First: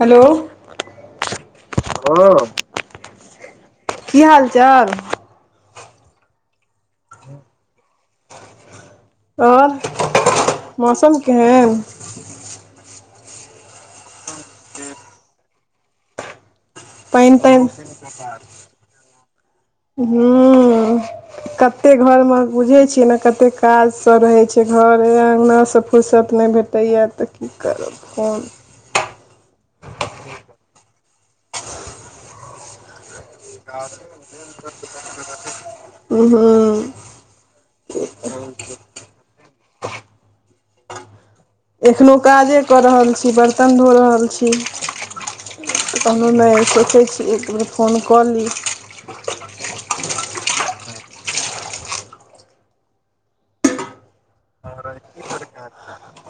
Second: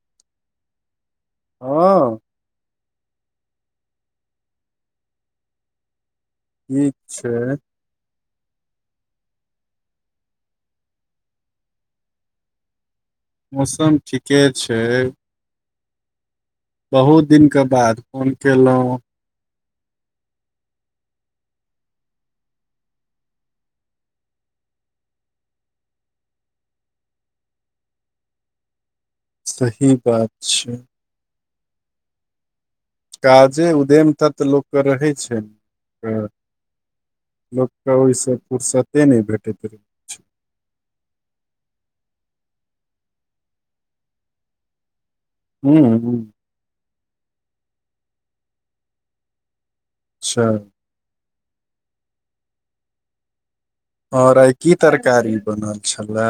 hello हँ की हाल चाल ठीक छै आओर मौसम केहन मौसम ठीके छै बहुत पानि दिनके तानि बाद फोन कयलहुँ हँ कतेक घरमे बुझैत छियै ने कतेक काजसँ रहैत छै घर अङ्गनासँ फुर्सत नहि भेटैए तऽ की करब फोन सही बात छै काजे उदम तक तऽ लोकके रहै छै हूँ लोकके ओहिसँ फुर्सते नहि भेटे ठ [unintelligible] एखनहु काजे कऽ रहल छी बरतन धो रहल छी हूँ कहु नय सोचै छि [unintelligible] एक बेेर फोन कऽ ली अच्छा आओर आइ की तरकारी बनल छलए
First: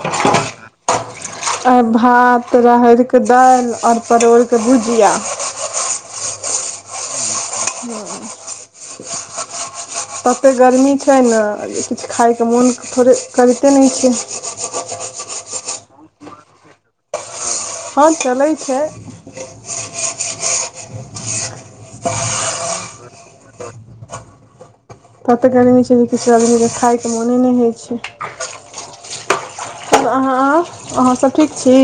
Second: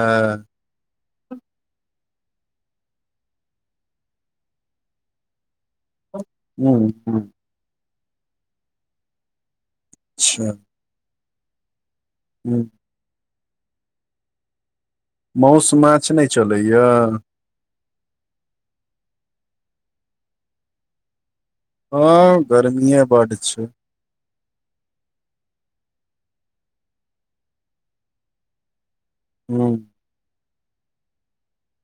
आइ भात राहरिकऽ दालि आओर परोड़के भुजिया ह्म ह तते अच्छा गर्मी छै छैना किछु खाइके हूँ मोनके थोड़े करिते नहि छय मौस माछ नय चलैए हँ चलै छै हँ गर्मीए बड्ड छै तत गरमी आदमी छै जे किछो आदमीकेँ खायके मोने नहि होइ छै हूँ [unintelligible] अहाँसभ ठीक छी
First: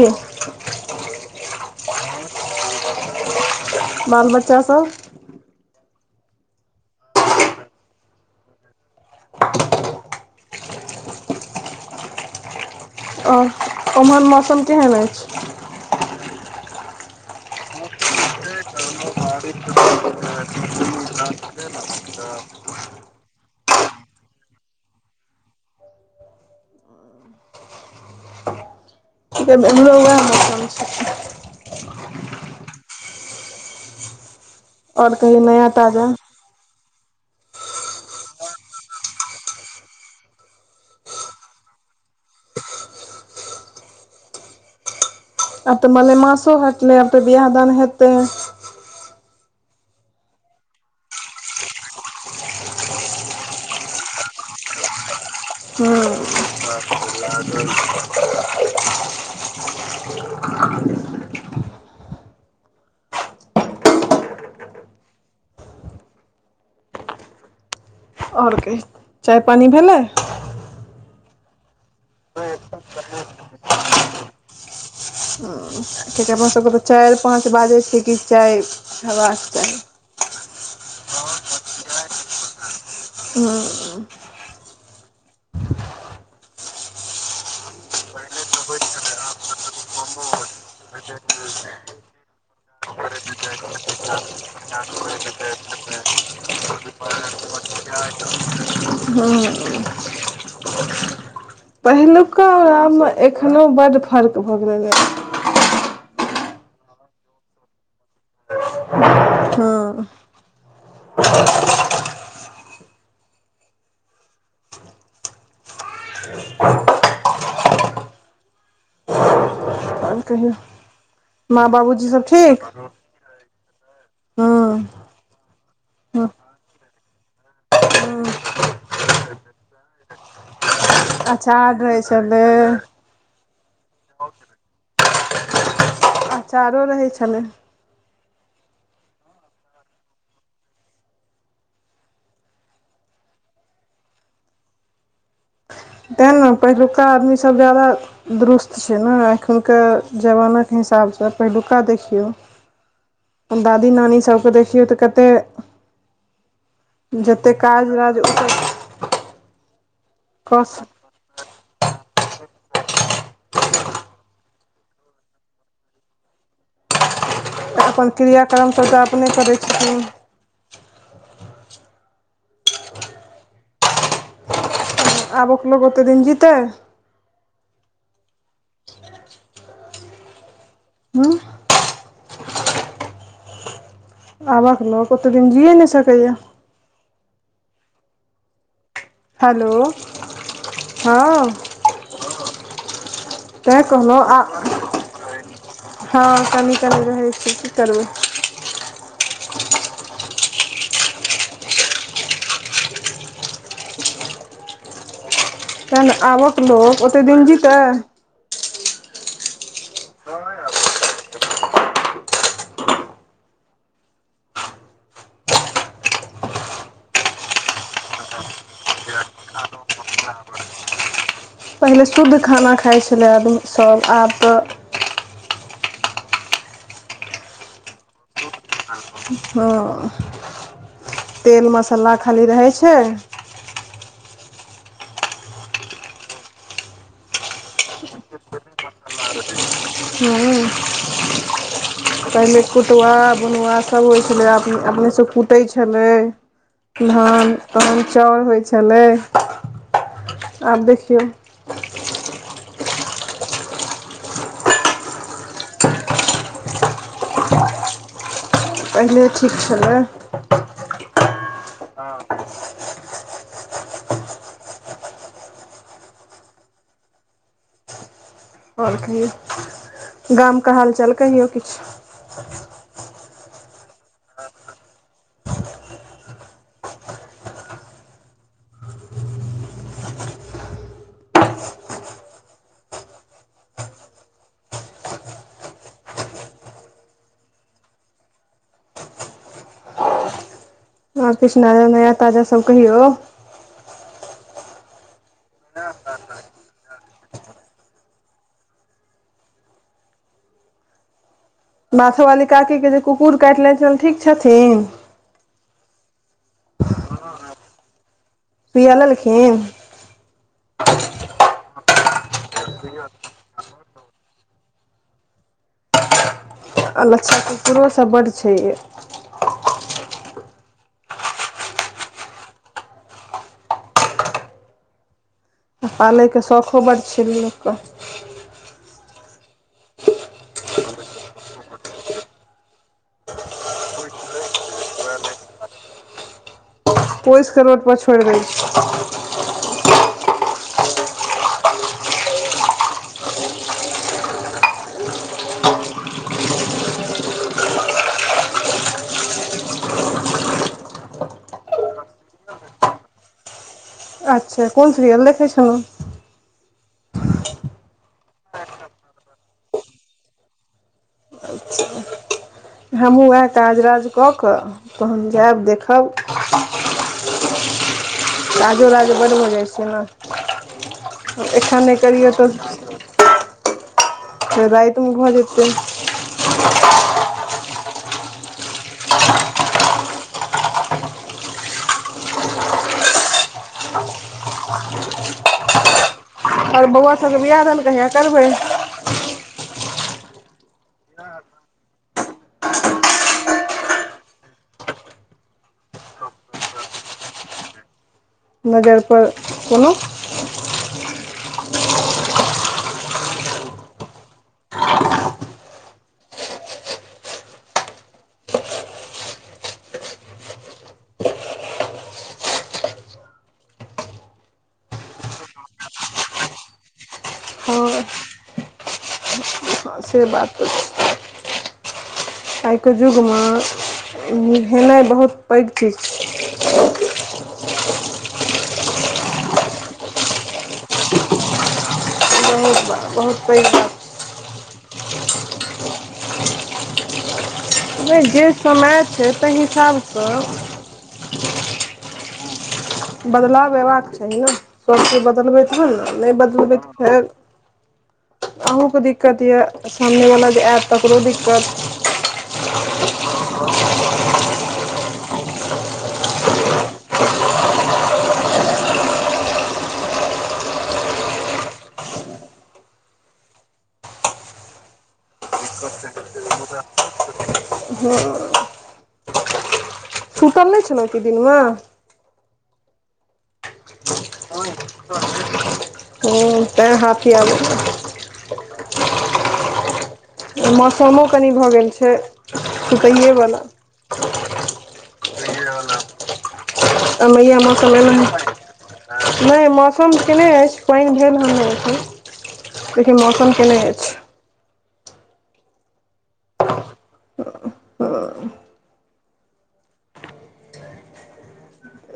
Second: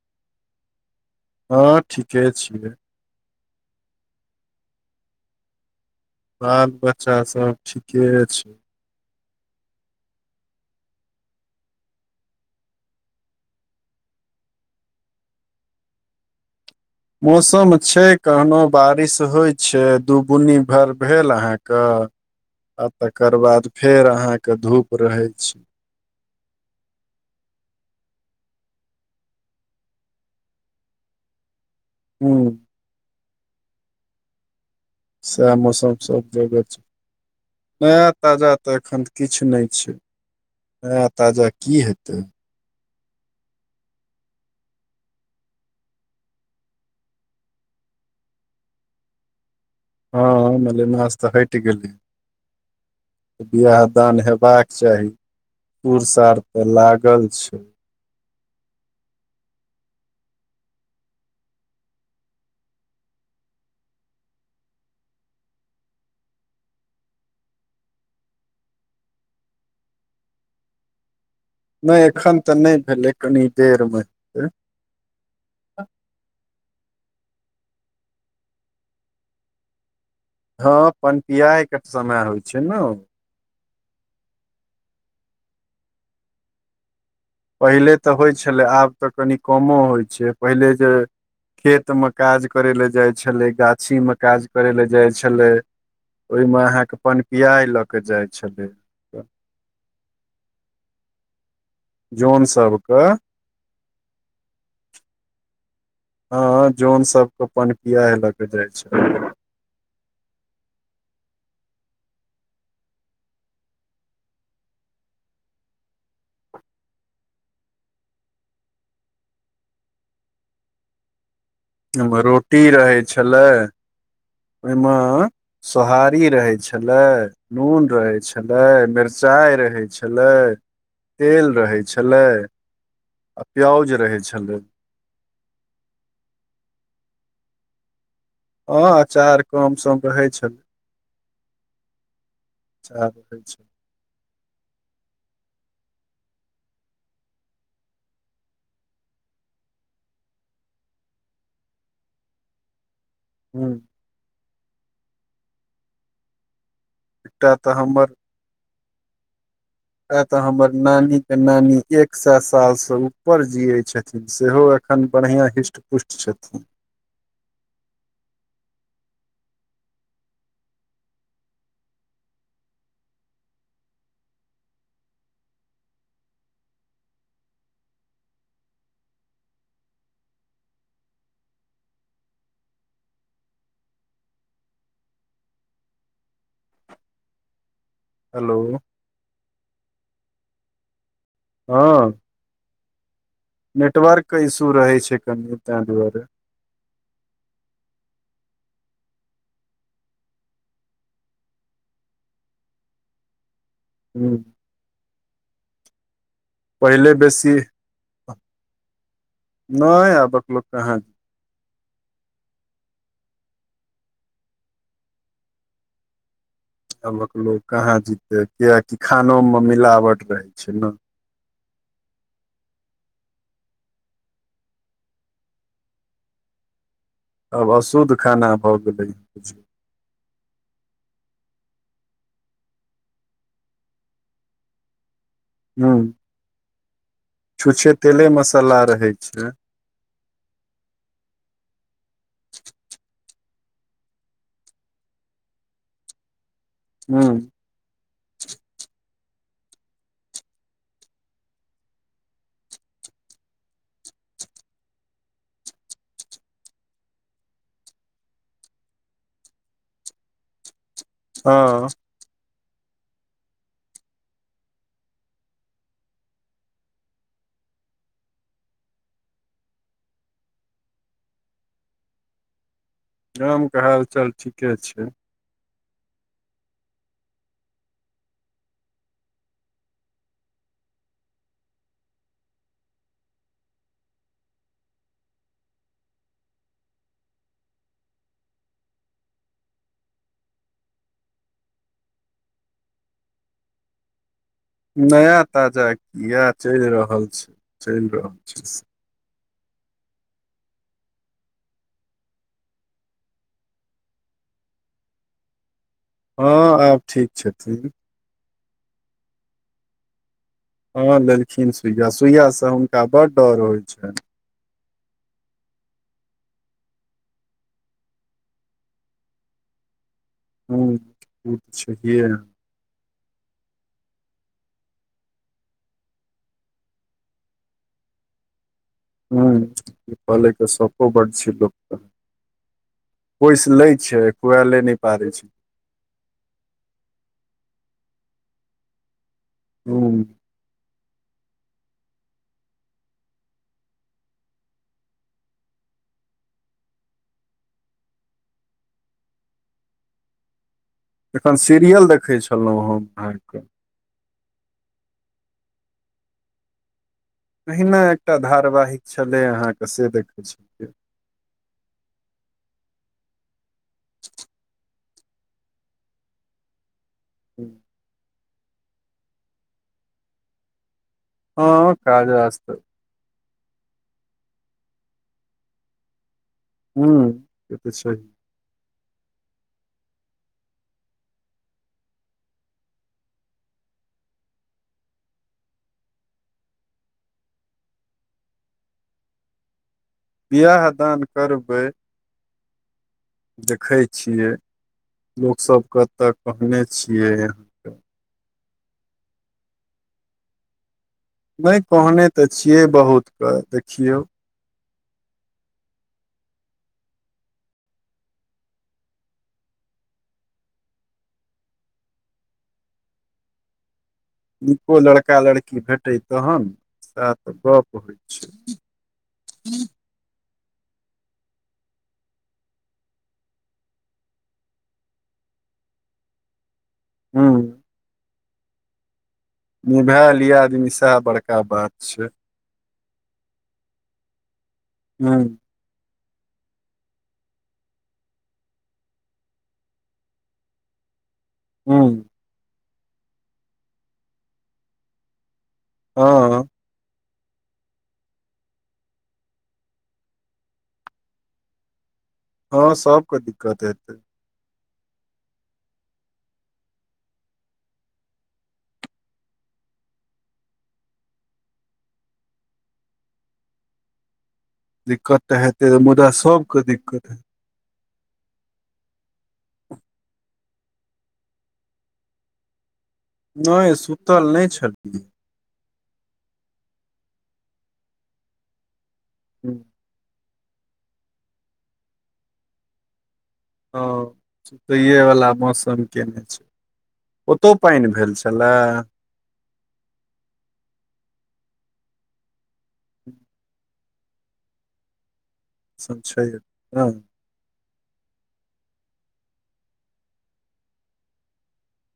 हाँ ठीके छियै बाल बच्चा सब बाल बच्चा सभ ठीके छै आ ओम्हर मौसम केहन अछि मौसम छै कखनो बारिश होइ छै दू बुन्नी भर भेल अहाँके आ तकर बाद फेर अहाँके धूप रहै छै सेम एमहरो भ रहल छै ह्म आओर कहियो साएह नया मौसम ताजा सब जगह छै नया ताजा तऽ एखन तऽ किछ नहि छै नया ताजा की हेतै आब तऽ मलेमासो हटलै आब तऽ बिआह दान हेतै हाँ मलेमास तऽ हटि गेलै बिआह दान हेबाक चाही सुर सार हूँ तऽ लागल छै आओर कही चाय पानि भेलै नहि एखन तऽ नहि भेलै कनि देरमे हेतै ठीके अपन सभकेँ तऽ चारि पाँच बाजै छै की चाय हेबाक चाही हाँ पनपियायके समय होइ छै न हूँ पहिले तऽ होइ छलै आब तऽ कनि कमो होइ छै पहिले जे खेतमे काज करैय लाए जाइ छलै गाछीमे काज करैय लाए जाइ छलै ओहिमे अहाँके पनपियाइ लऽ कऽ जाइ छलै जोनस हम एखनो बड्ड फर्क भऽ गेलैए हाँ जोन सब के पनपिया लऽ कऽ जाइ छै हाँ आओर कहियौ माँ बाबूजी एगो सब ठीक रोटी रहै छलै हूँ ओहिमे सोहारी रहै छलै नून रहै छलै मिर्चाइ रहै छलै अचार रहै छलै आ प्याउज रहै छलै अचारो रहै छलै हाँ अचार कम सम रहै छलै अचार रहै छलै तेँ ने पहिलुका आदमीसभ ज्यादा दुरुस्त छै न एखुनका जमानाके हिसाबसँ पहिलुका देखियौ ह दादी नानी सबके देखियो देखखियौ तऽ कते एकटा जतेक तऽ काज राज ओत आ तऽ हमर नानी के नानी एक एक सए सालसँ ऊपर जियैत छथिन सेहो एखन बढ़ियाँ हृष्टपुष्ट छथिन तऽ अपन क्रियाक्रमसभ टा अपने करै छथिन आबक लोको ओतेक दिन जीतै हूँ आब लोक ओतेक दिन जीए नहि सकैए या हेलो हेलो हँ हँ तैँ कहलहुँ नेटवर्क आ के इशू रहे छै कनि ताहि दुआरे हँ कनि कनी रहै छिय की करबै हूँ तैं न आबक लोक ओते दिन बेसी जीतै नहि आबक लोक कहाँ आबक लोक कहाँ जीतै किएकि खानोमे मिलावट रहै छै ने पहिले शुद्ध खाना खाइ छलै आदमीसभ आब तऽ अब अशुद्ध खाना भऽ गेलै हँ तेल मसाला खाली रहै छै ह्म छुच्छे तेले मसाला रहै छै हूँ तमे कुटब बुनुआ सब होइ छलै अपने से कुटै छलै ह धान अहन चाउर होइ छलै आब देखसऔ पहिले ठीक छलै हँ आओर कहियौ गामके हालचाल कहियओ किछु गामके हालचाल ठीके छै आर कृछ नया नया ताजा सब कहियौ नया ताजा कएह चलि रहल छै चलि रहल छै माथो वाली काकीे जे कुकुर काटि लैत छल ठीक छथिन हँ आब ठीक छथिन सुयललखन हँ देलखिन सुइया सुइया से हुनका बड डर होइ छनि आ लच्छा कुसरोसभ बड्ड छै ह ई तऽ छैहिए पालयके शौखो बड्ड छै लोककेँ ह्म पलयके शौको बड्ड छै लोकके पइस लै छै खुआले नहि पारै छै पोस कऽ रोडपर छोड़ि दै छी ह्म एखन सीरियल देखै छलहुँ हम अहाँकेँ अच्छा कोन सिरियल देखै छल अहिना एकटा धारवाहिक छलै अहाँके से देखै छलियै हमहूँ उएह काज राज कऽ कऽ तहन जायब देखब ह्म्म काजो राज बड्ड भऽ जाइ छै न एकखन हँ नहि काज करियौ तऽ रास्ता रातिमे भऽ जेतै हूँ से तऽ छै आओर बौआ सभके बिआह दान कहिया करबै बिआाह दान करबै देखै छियै लोकसभकेँतय कहने छियै यहाँके नजर पर कोनो नहि कहने तऽ छियै बहुतके देखियौ नीको लड़का लड़की भेटै तहन साएह तऽ हँ गप्प होइ छै हाँ से बात छै आइके युगमे ई हेनाइ बहुत पैघ चीज छै हूँ निभाय लिया आदमी सएह बड़का बात छै बहुत बात बहुत पैघ बात छै हूँ नहि जे समय छै तहि हिसाबसँ हूँ बदलाव अयबाक चाही न सभ चीज बदलबैत तहन न नहि हँ बदलबै तऽ फेर अहूँके दिक्कत या सामनेवला जे आयत तकरो दिक्कत हँ सब दिक्कत हेतै दिक्कत तऽ हेतै तऽ मुदा सभकेँ दिक्कत हेतै [inaudible] चलै छै न दिनमे नहि सुतल नहि छलै हूँ तैँ हाफी आबै या हूँ मौसमो कनि भऽ गेल छै सुतैएवला हाँ सुतैय वला मौसम केने छै आ मैया ओतौ मौसम पानि एनाहिं भेल छलए नहि मौसम के नहि अछि पानि भेल हन नै एखन लेकिन मौसम केए ने अछि सब छै एत्ते नै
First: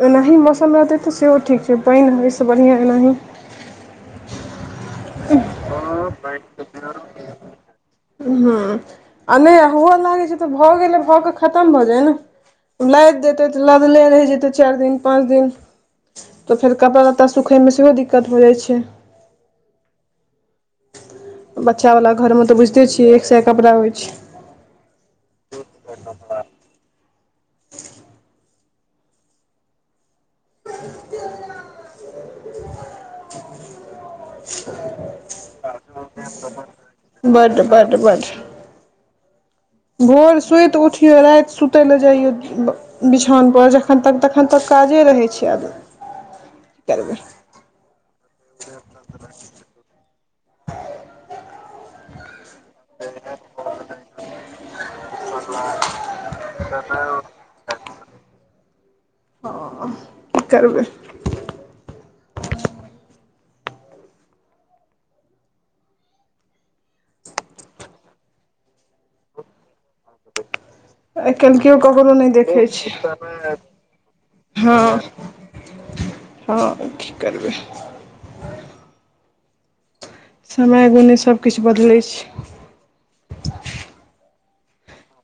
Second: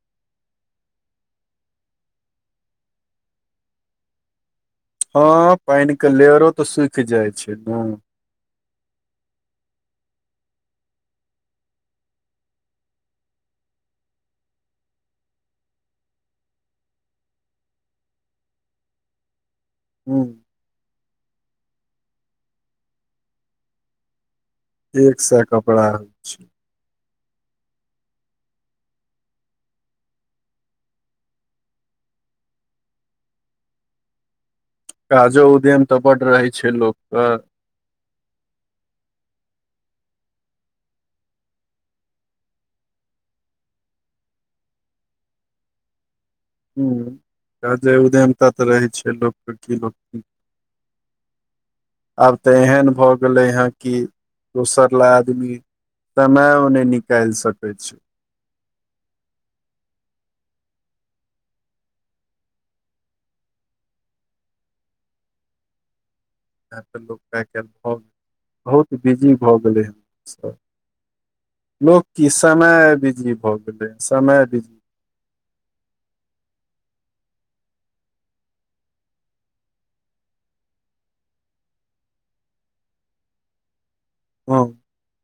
एनाही मौसम रहतै तऽ सेहो ठीक छै पानि होइसँ बढ़ियाँ एनाही हाँ पानिके लेयरो तऽ सुखि जाइ छै न हँ आ नहि हुओ लागै छै तऽ भऽ गेलै भऽ कऽ खतम भऽ जाई न लादि देतै तऽ लदले रहि जेतै चारि दिन पाँच दिन तऽ फेर कपड़ा लत्ता सुखयमे सेहो दिक्कत भऽ जाइ छै हूँ बच्चावला घरमे तऽ बुझितै छियै एक साएह कपड़ा होइ छै एक साएह कपड़ा होइ छै काजो उदम त बढ़ रहै छै लोक बट बट बट भोर सुति उठियौ राति सुतय लेलए जइयौ बिछओनपर जखन तक तखन तक काजे रहै छै आब ह्म काज उदयमता तऽ रहै छै लोकके की लोक की आब तऽ एहन भऽ गेलै हें कि दोसर अला आदमी तना ओने निकाल सकैत छै हँ की करबै इए तऽ लोक आइ काल्हि भऽ गेल बहुत बिजी भऽ गेलै हेनसभ आइ काल्हि केओ ककरो नहि देखै समय छै बिजी भऽ गेलै समय बिजी हँ हँ करबै समय गुण सभकिछु बदलै छै हँ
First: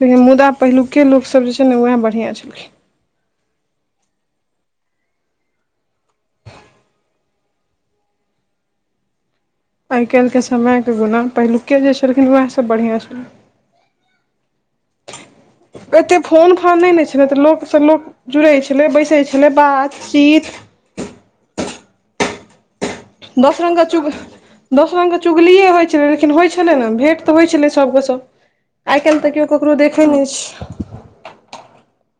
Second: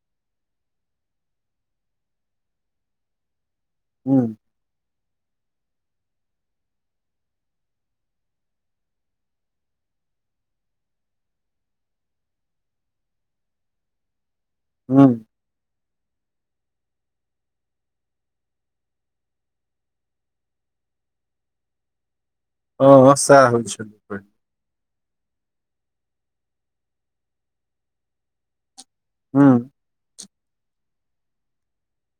िन मुदा पहिलु्के लोकसभ जे छै ने उएह बढ़िआँ छलखिन ह्म आइ काल्हिके समयके गुना पहिलुक्के जे छलखिन उएहसभ बढ़िआँ छलै हँ एतेक फोन फान नहि ने छल तऽ लोकसँ लोक जुड़ै छलै बैसै छलै बातचीत हँ सएह दस होइ रङंगग छलै चुग पहिने दस रङंगग चुगलिए होइ छलै लेकिन होइ छलै ने भेँट तऽ होइ छलै सभके सभ आइ काल्हि तऽ केओ ह ककरो देखै नहि छै [inaudible]